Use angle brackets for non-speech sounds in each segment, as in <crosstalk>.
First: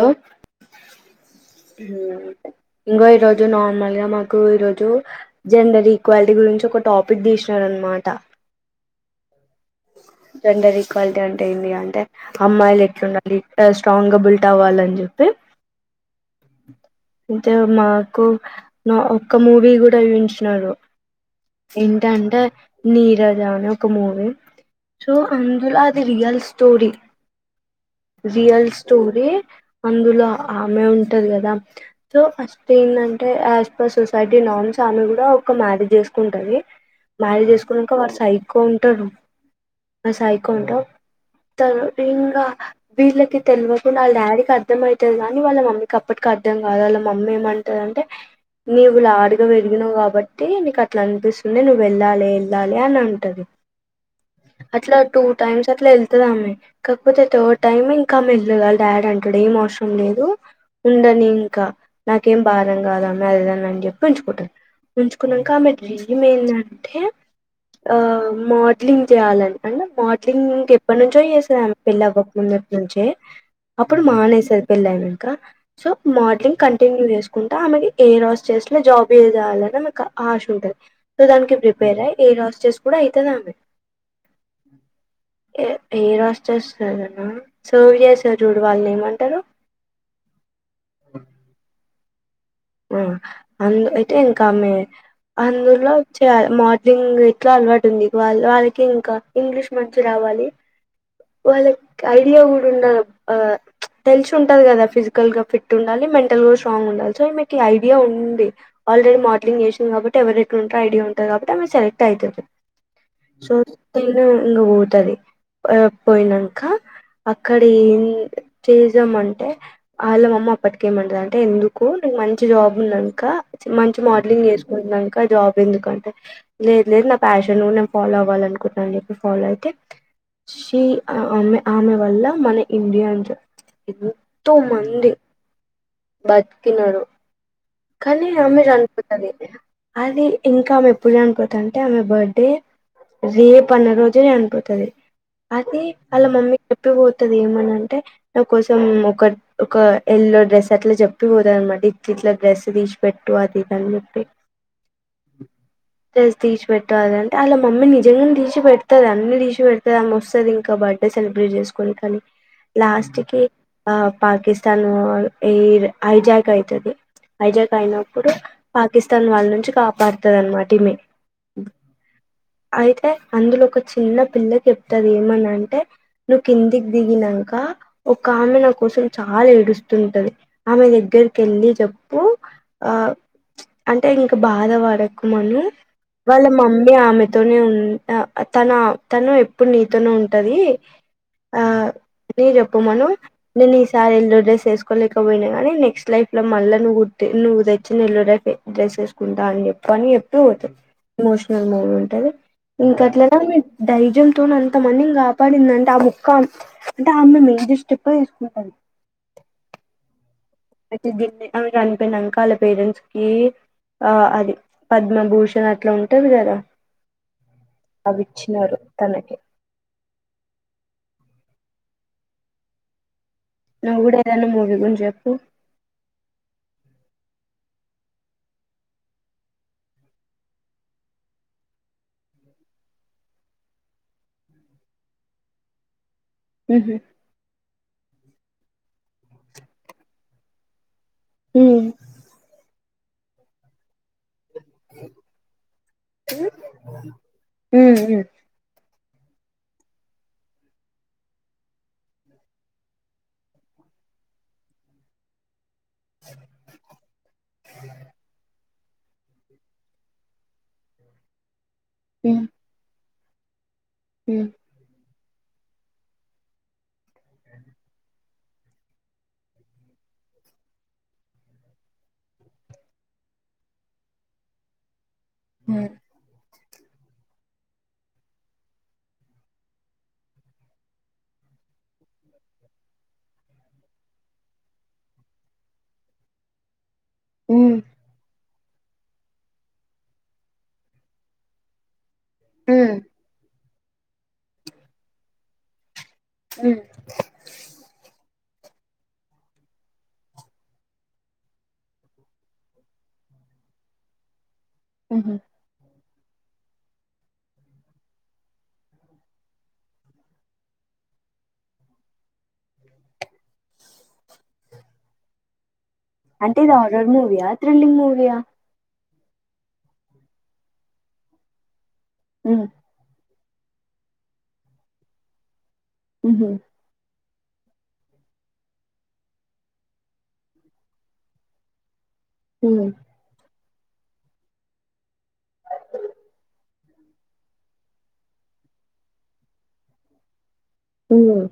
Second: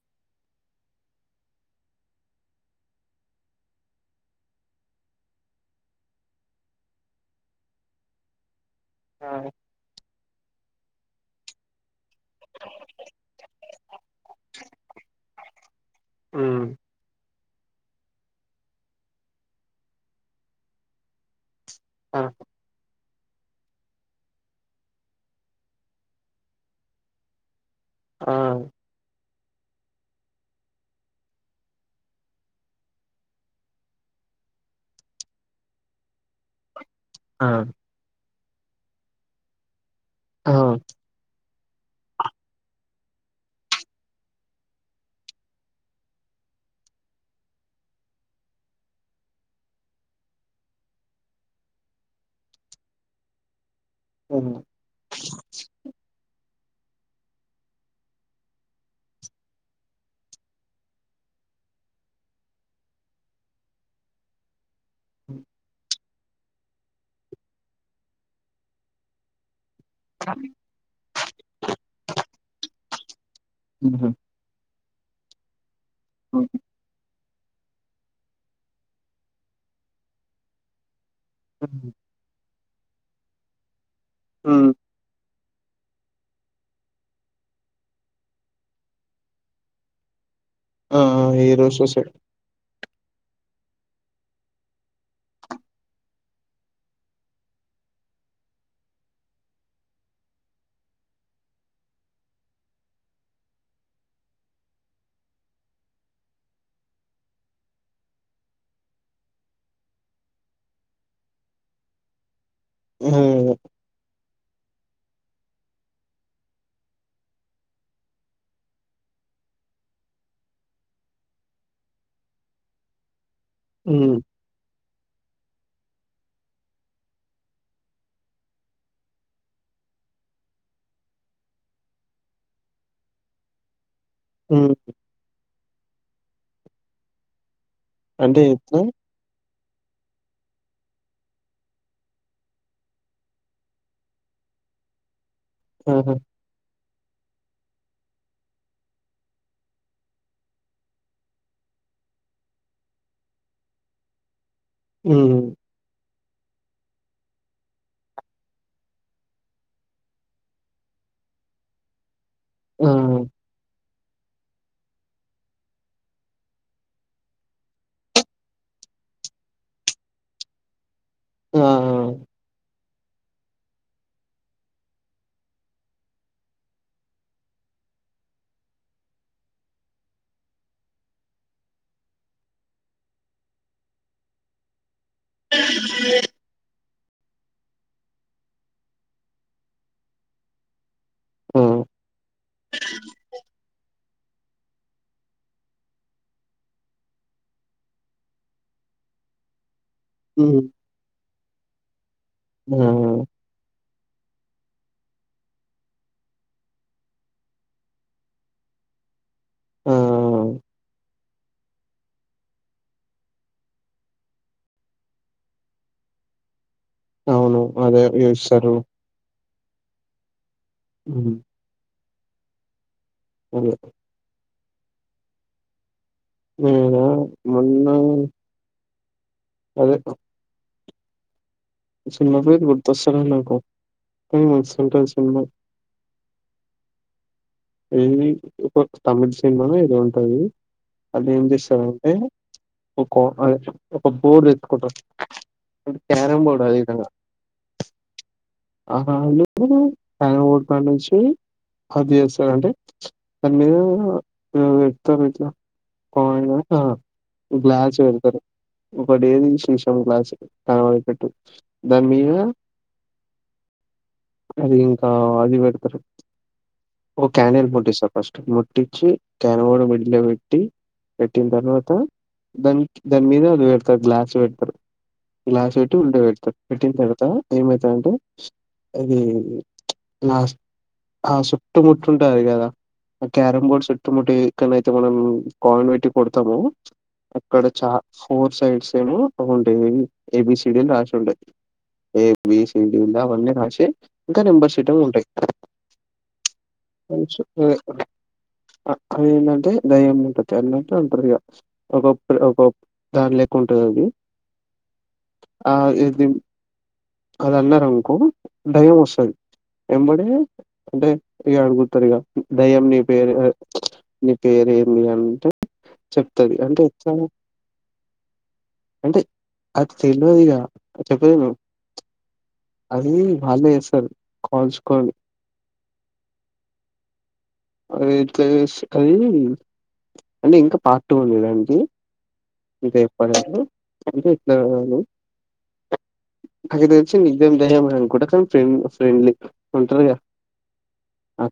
Hello ఇంగో ఈరోజు నార్మల్గా మాకు ఈరోజు జెండర్ ఈక్వాలిటీ గురించి ఒక టాపిక్ తీశినారన్నమాట అవునే జెన్డర్ ఈక్వాలిటీ అంటే ఏమి అంటే అమ్మాయిలు ఎట్ల ఉండాలి ఇట్ స్ట్రాంగ్గా బిల్ట్ అవ్వాలి అని చెప్పి ఉమ్ అంటే మాకు ఆ ఒక్క మూవీ గూడ చూయించినరు ఇంట ఆ అంటే నీరజ అని ఒక మూవీ సో అందులా అది రియల్ స్టోరీ ఆ రియల్ స్టోరీ అందులో ఆమె ఉంటది గదా సో ఫస్ట్ ఏదంటే యాస్ పర్ సొసైటీ నార్మ్స్ ఆమె కూడా ఒక మ్యారేజ్ చేసుకుంటది ఆ మ్యారేజ్ చేసుకున్నాక వాడు సైక్ కొంటారు సైకో ఆ ఉంటా తరుబింగ వీళ్ళకి తెల్వకుండ వాళ్ల డాడీకి అర్థం అయితది గానీ వాళ్ళ మమ్మీకి అప్పటికి అర్థం కాదు వాళ్ళ మమ్మీ ఏమంట దంటె నీవు లాడుగ పెరిగినవు కాబట్టి నీకు అట్ల అనిపిస్తుంది నువ్వు వెళ్ళాలి వెళ్ళాలి అని అంటది కానీ అట్లా టూ టైమ్స్ అట్ల వెళ్తాదామే కాకపోతె థర్డ్ టైమ్ ఇంకామె వెళ్ళదు వాళ్ల డాడీ అంటడు ఏం అవసరం లేదు ఉండని ఇంకా నాకేం భారం కాదా అమ్మాయి అది ఇది అని చెప్పి ఉంచుకుంటడు ఉంచుకున్నంక ఆమె డ్రీమ్ ఏందంటే ఆ మోడలింగ్ చెయాలని అండ్ మోడలింగ్ కి ఎప్పటినిన్ ఎంతో ఏసాను పెళ్లి అవ్వకముందు నుంచి అప్పుడు ఉహు మానేశారు పెళ్లయినంక సో మోడ్ లింగ్ కంటిన్యూ చేసుకుంటా ఆమెకి ఏ రాస్ చేస్తున జాబ్ చేవాలని ఆమెకు ఆశ ఉంటది. సో దానికి ప్రిపేర్ అయ్యి ఏ రాస్ చ్చేస్ కూడా అయితధామే ఉ ఏ ఏ రాస్ చేస్తారన్న సర్ చేస్తారు చూడు వాళ్ళును ఏమంటారు. ఆ ఏరోశాసర్ ఆ అందు అయితే ఇంక ఆమె అందులో చేయాలి మోడలింగ్ ఎట్లా అలవాటు ఉంది. వాళ వాళ్ళకి ఇంకా ఇంగ్లీష్ మంచి రావాలి. వాళ్ళకి ఐడియా కూడా ఉండాలి. తెలిసి ఉంటది కదా ఫిజికల్ గా ఫిట్ ఉండాలి. మెంటల్ గా స్ట్రాంగ్ ఉండాలి సో ఐడియా ఉంది ఆల్రెడీ మోడలింగ్ చేసింది. కాబట్టి ఎవరేకడుంటర్ ఐడియా ఉంటంది కాబట్టి ఆమె సెలెక్ట్ అవుతుంది ఆ సో ఇం పోతది పోయినాక అక్కడ ఏం చేద్దాం అంటే వాళ్ల మమ్మీ అప్పటికి ఏమంటది అంటే ఎందుకు నువ్వు జాబ్ ఉన్నంకా ఉ మంచి మోడలింగ్ నే కున్నంకా జాబ్ ఎందుకంటే లేదు లేదు నా ప్యాషన్ నేను ఫాలో అవ్వాలనుకుంటానని చెప్పి ఫాలో అయితే షి ఆ ఆమె వల్ల మన ఇండియన్స్ ఎంతో ఉ మంది బత్ కినరు కానీ అంటే అమె ఎట్లా చనిపోతది. అది ఇంకా ఆమె ఎప్పుడు చనిపోతది అంటే ఆమె బర్త్డే రేపన్న రోజే చనిపోతది అది ఆహా ఆళ్ల మమ్మీ చెప్పిపోతది ఏమనంటే నా కోసం ఒక ఒక ఎల్లో డ్రెస్ అట్ల చెప్పిపోతది అన్నమాట ఇట్ ఇట్ల డ్రెస్ పిక్స్ తీసి పెట్టు అది ఇది అని చెప్పి హ్మ్ తీసి పెట్టు అంటే వాళ్ళ మమ్మీ నిజంగా తీసి పెడ్తది అన్ని తీసిపెడ్తది ఆమె వస్తది ఇంకా బర్త్డే సెలబ్రేట్ చేసుకోనికనీ ఆ లాస్ట్ కి ఆ పాకిస్తాను ఎయిర్ ఐజాక్ అయితది ఐజాక్ అయినప్పుడు పాకిస్తాన్ వాళ్ళ నుంచి కాపాడుతది అన్నమాట ఈమె ఆ... అయితే అందులో ఒక చిన్న పిల్లకి చెప్తది. ఏమనంటే నువ్వు కిందికి దిగినంక ఒక ఆమె నా కోసం చాలా ఏడుస్తుంటది ఆమె దగ్గరికి ఎళ్ళి జప్ ప్పు ఆ అంటే ఇంకా బాధ పడకు కు మను వాళ్ళ మమ్ నే ఆమె తోనే ఉంటా తను ఆ తను అప్పుడూ నీతోనే ఉంటది. ఆ అనీ చెప్పమను నే సార్ ఎల్లో డ్రస్ ఏసుకోలేకపోయినా కానీ నెక్స్ట్ లైఫ్లో మళ్ళ నువ్వు నువ్వు తెచ్చిన ఎల్లో డ్రెస్ వేసుకుంటా అని చెప్ పనీ ఎటూ వతు <unintelligible> ఎమోషనల్ మూమెంట్ అది ఆ ఇం కట్ల <inaudible> ధైర్యంతోన్ అంతమందిని కాపాడిందంటే ఆ ఒక్కమ్ అంటే ఆమె మేజర్ స్టెప్ తీసుకుంటది. ఆ అయితే ఆమె చనిపోయినంక వాళ్ళ పేరెంట్స్కి ఆ అది పద్మభూషణ్ అట్ల ఉంటది గదా అవును అదే <inaudible> తనకి <unintelligible> అదే నువు గుడా ఏదన్న మూవీ ను చెప్పు అవున మొన్నా అదెక సినిమా పేరు గుర్తొస్తలే నాకు కానీ మంచిగుంటది సినిమా మ్ హ్ ఏది ఒక తమిళ్ సినిమా ఏదో ఉంటది. అదేం ఉ చేస్తదంటే ఓ కో అద ఒక బోర్డు తెచ్చకుంటారు అది క్యారం బోర్డు అదే విధంగా ఉ ఆహా <inaudible> బోరు కాడ నుంచి హగ్ అంటే అది మీరు <inaudible> పోయినాక గ్లాస్ పెడతారు ఇప్పుడేది శిషం క్లాస్ కాపెట్టు దాని మీద ఉ ఉ ఉ అదే ఇంకా ఆ అది పెడతారు ఒక క్యాండిల్ ముట్టిస్తారు ఫస్ట్ ముట్టిచ్చి క్యాండిల్ మీద పెట్టి పెట్టిన తర్వాత దాని మీద అది పెడతారు గ్లాస్ పెడతారు గ్లాస్ హ్మ్ పెట్టీ కుండ పెడతారు పెట్టిన తర్వాత ఏమైతదంటే ఇది లాస్ హాష్ చుట్టుముట్టుంటారు కదా ఆ క్యారం బోర్డ్ చుట్టుముట్టి ఎక్కడైతే మనం కాయిన్ పెట్టి కొడతామో అక్కడ హ్మ్ చా ఫోన్ సైట్స్ ఏమో అవి ఉంటాయి ఏబిసిడి లు రాసి ఉంటాయి ఎ వేసి హ్మ్ కింద అవన్ని రాసి <unintelligible> ఇంకా <unintelligible> సెటర్లు ఉంటాయి హ్మ్ కొంచు అది ఏందంటే దయ్యం ఉంటది అంటంటే అంటదిగా ఒకొ ఒక దాని లెక్క ఉంటది అది ఉహూ. ఆ ఏ అది అది అన్నారు అనుకో దెయ్యం వస్తది ఎంబడే అంటే ఇగ అడుగుతారు ఇగ దెయ్యం నీ పేరు నీ పేరు ఏమి అంటే చెప్తది. అంటే ఇది హార్రర్ ఎట్లా మూవీ ఆ థ్రిల్లింగ్ మూవీ ఆ అంటే అది తెలియదిగా చెప్పలేను హ్మ్. అది ఆళ్లే చేస్తారు కాల్స్కో ఉహూ అది ఇట్లా అది ఇంకా పార్ట్ టూ ఉంది దానికి హ్మ్. ఇంకా చెప్పాలా అ <inaudible> పైకి తెచ్చి ఇదేం దయ్యం రా అనుకుంట కానీ ఫ్రెండ్ ఫ్రెండ్లీ ఉంటారు గా ఉమ్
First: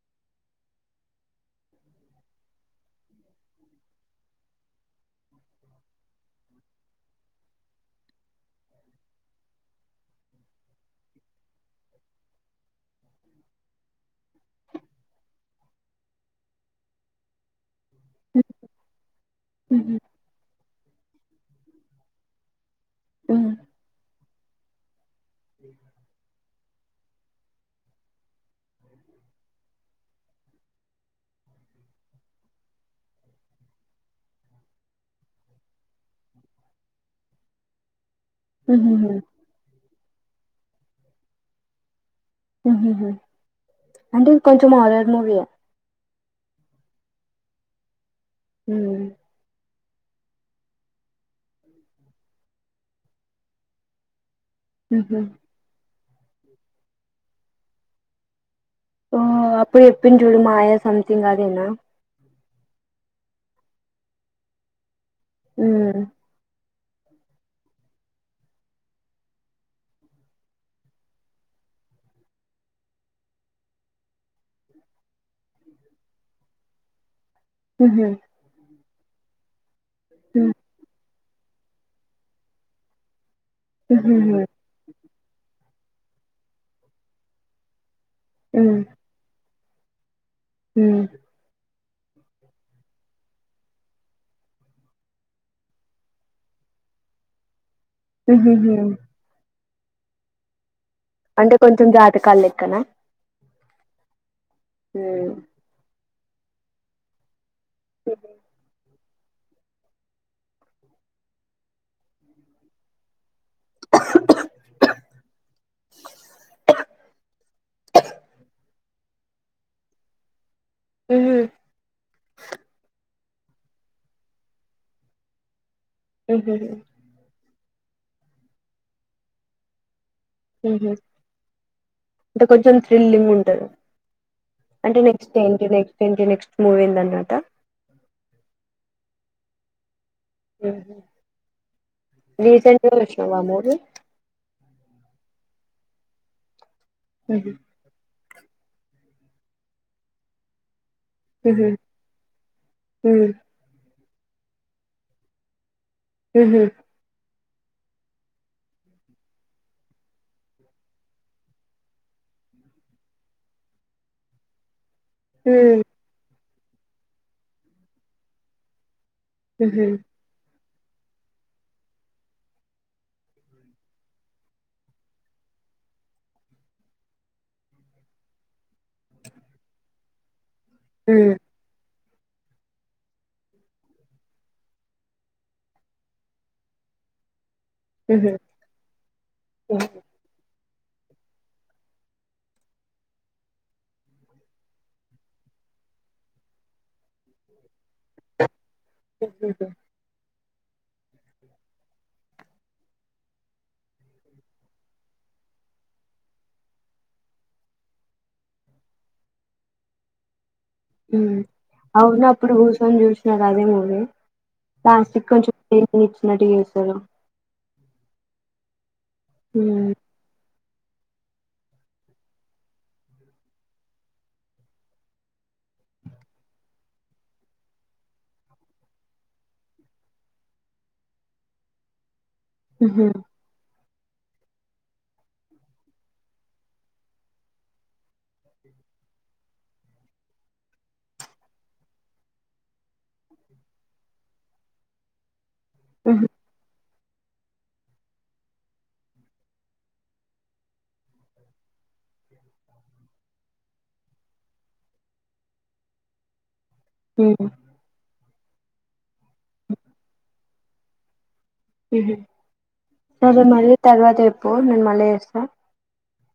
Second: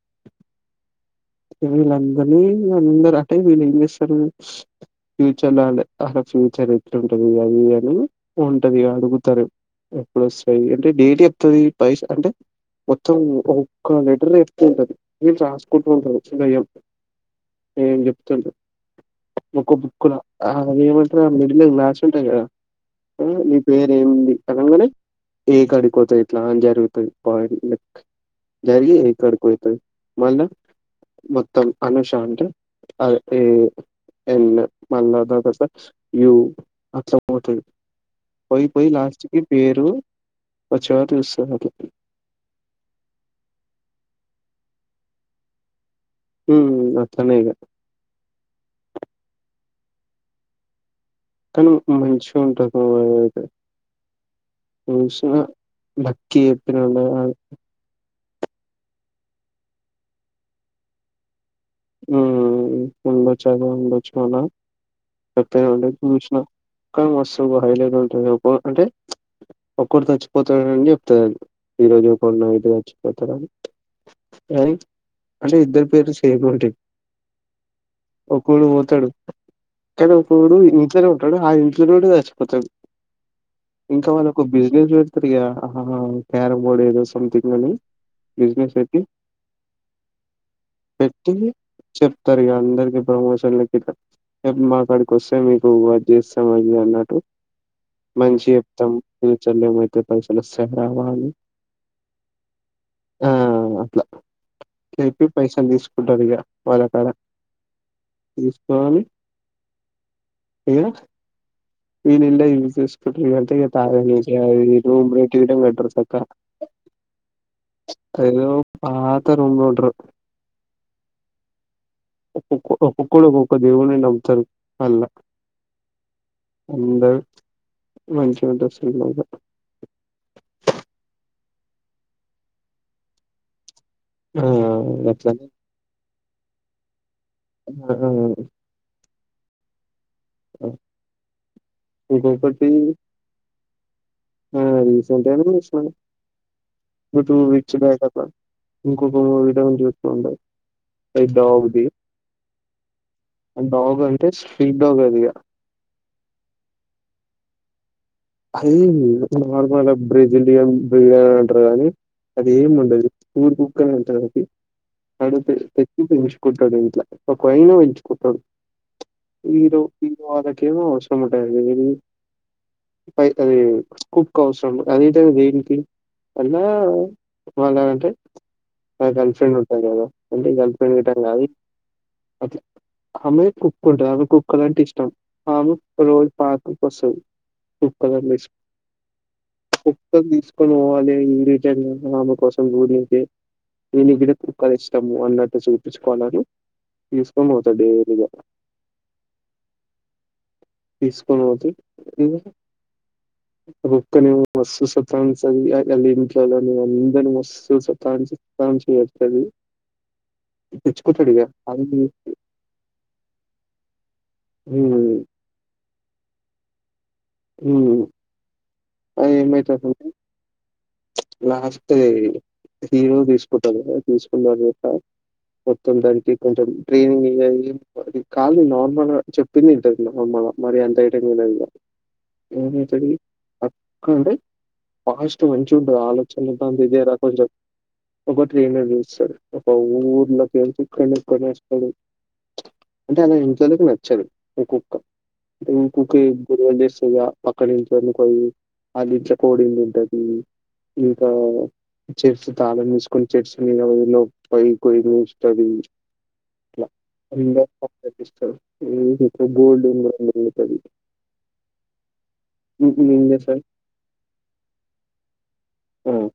<unintelligible> వీళ్ళందరినీ అందరు అంటే వీళ్ళు ఏం చేస్తారు ఫ్యూచర్ లో ఆ ఫ్యూచర్ ఎట్లుంటది అది అని ఉంటది అడుగుతారు ఎప్పుడోస్తాయి అంటే డేట్ చెప్తది పైస అంటే మొత్తం ఒక్క లెటర్ లో చెప్తూ ఉంటది వీళ్ళు రాసుకుంటూ ఉంటది దెయ్యం ఏం చెప్తుంట ఒక్క హుహు. బుక్కలో ఆ ఏం అంటరు ఆ మిది మీద గ్లాస్ ఉంటది గద ఆ హ్మ్. నీ పేరు ఏముంది అర్థంకాలే ఏకాడి కోతా ఇట్ల అంజ పెరుగుతాయి పాయిట్ లెక్ జరి జరికడుకైతై మళ్ళ మొత్తం అనుష అంటే అదే ఏ ఎల్ మళ్ళా దాదత యువ్ అట్ల పోతాయి పోయి పోయి హుహుహు. లాస్ట్ కి పేరు పచా తెలుస్తది హక హమ్ హమ్ హమ్ అంటే ఇది కొంచెం హార్రర్ మూవీఏ హమ్ అట్లనేయిగ హమ్ కనీ మంచిగా ఉంటంది అయితే హుహు. హమ్ కే ఎప్పిన ఆ అప్పుడు చెపుంటివి చూడు మాయా సమంతింగ్ అదేనా హమ్ ఉండొచ్చు అదే ఉండొచు మల చేపెయ్యాలి హ్మ్. కానీ మస్తు హైలెట్ ఉంటది అంటే ఒక్కరు చచ్చిపోతాడని అని చెప్తది అది ఈ రోజు ఒక నైట్ చచ్చిపోతాడుని కానీ అంటే ఇద్దరు పేర్లు సేమ్ ఉంటయ్ హుహు. ఒకడు తడు <unintelligible> హ్మ్. కూడు ఇంట్ల ఆ ఇంట్లో కూడా చచ్చిపోతది ఇంకా హుహుహు. వాళ్ళకు బిజినెస్ పెడతదిగా అహహ క్యారం బోర్డ్ ఏదో సంథింగ్ అని బిజినెస్ హ్మ్. పెట్టి హ్మ్. పెట్టి చెప్తారుగా అందరికి ప్రమోషన్ల ఇప్పిస్తా మాకడికి వస్తే మీకు అది చేస్తాం అది అన్నట్టు మంచి హుహుహు. చెప్తాం ఫ్యూచర్లో మ కు పైసలొస్తే అంటే కొంచెం జాతకాలు లెక్కన లేపి పైసలు తీస్ వుడ్డదిగా వలకడ ఇస్కాన్ ఉ నేను ఎల్లా యూస్ చేసుకునేది ఇగల్ తాగరు ఇట ఎటు ఏటో పోయింటారు చక్కన అయ్ పా అంత రూమ్ లో ఉంటరు ఉఏ హ <inaudible> ఒక్కొకరు ఒక్క దేవుని నమ్ముతారు అల్లా హుహుహు. అందరు మంచిగ ఉంటాది సరదాగా ఉ హు ఇంకా కొంచెం థ్రిల్లింగ్ గా ఉంటాది ఆ అంటే నెక్స్ట్ అట్లనే ఏంటి నెక్స్ట్ ఏంటి నెక్స్ట్ మూవీందట్ట ఆ ఆ ఉహు. ఇంకొకటి రీసెంట్ గా చూసినవా మూవీ ఆ రీసెంట్ గానే చూసిన యుటు ఉహు. ఇచ్చినాక డబ ఇంకొక విధం చూస్తూ ఉంటారు పెద్ద ఉహు. వాగుది ఉహు. అంత బాగా స్ట్రీట్ డాగ్ అది ఇగ హహ అదే నార్మల్ గా బ్రెజిలియన్ బిర్యానీ అంటారు కానీ అది ఏమి ఉండదు. పూర్ కుక్క అని అంటారు. తడితే ఉహు. తెత్ ఇంగ్లీష్ కుక్క ఇంట్లా ఇ కొయి పెంచుకుంటాడు వీరు ఉహు. వరు ఏమో అవసరమంటాయి కద మీని పై అది కుక్ అవసరం అది దేనికి అయినా వాళ్ళంటే గర్ల్ ఫ్రెండ్ ఉంటంది కదా అంటే వెళ్ళటం ఉహు. కాది అట్ల ఆమె కుక్ ఉంటది ఆమె కుక్కల అంటే ఇష్టం ఆమె రోజు పార్క్ కు వస్తది కుక్కలను అమేసి ఉహు. కుక్ తీస్ క్కొని పోవాలి ఈ రిటై ఆమె కోసం గుడి అయితే దేనికిడ కుక్కలు ఇస్తము అన్నట్టు చూపించుకోవాల తీసుకొని పోతాడే అ అ తీసుకుని పోతే రక్క న మస్సు సతాఇస్తది అల్ ఇంట్లో అందరిని మస్ సతాం సతాంసు వెత్తది అవునా ప్రభు సంజూస్ నగాదే పోతే ఆహ్ హ్మ్ సికం చుపుతే. నిచ్ మడిగేస్తారు. ఉమ్ ఆహ్ ఏమైతాది ఉహు. అసలు కి. లాస్ట్ హీరో తీసుకుంటాడు తీసుకున్న తర్వాత మొత్తం దానికి కొంచెం ట్రైనింగ్ అది కాదు నార్మల్ చెప్పింది వింటది నార్మల్ మరి అంతా ఐటమ్ లెదు. ఏం ఉహు. నేచది. అంటే ఫాస్ట్ మంచి ఉంటాది. ఆలోచన దంత ఇదే రా కొంచెం ఒక ట్రైనర్ చూస్తాడు. ఒక ఊర్లోకేంచి ఇక్కడిక్కడనే వేస్తాడు అంటే వాళ్ల ఇంట్లోలకి నచ్చదు ఒక్కొక్క. ఇంకోక్కే ఉహు. గురువు ఏం చేస్తాడు. ఆహ్ పక్క నించోనికి పోయి. ఆళ్ళ ఇట్ల కోడింగ్ ఉంటది. ఇంకా చర్చ్ తాళం తీసుకుని చర్చి మీద లో పై కోయి కూర్చుంటది. అట్లా ఉహు. రింగ పప్ తెప్పిస్తాడు. ఉహూ బోల్డ్ ఉదుతది ఉహు. సరే <inaudible> మరి తర్వాత చెప్పు నేను మళ్ళా చేస్తా. ఆహ్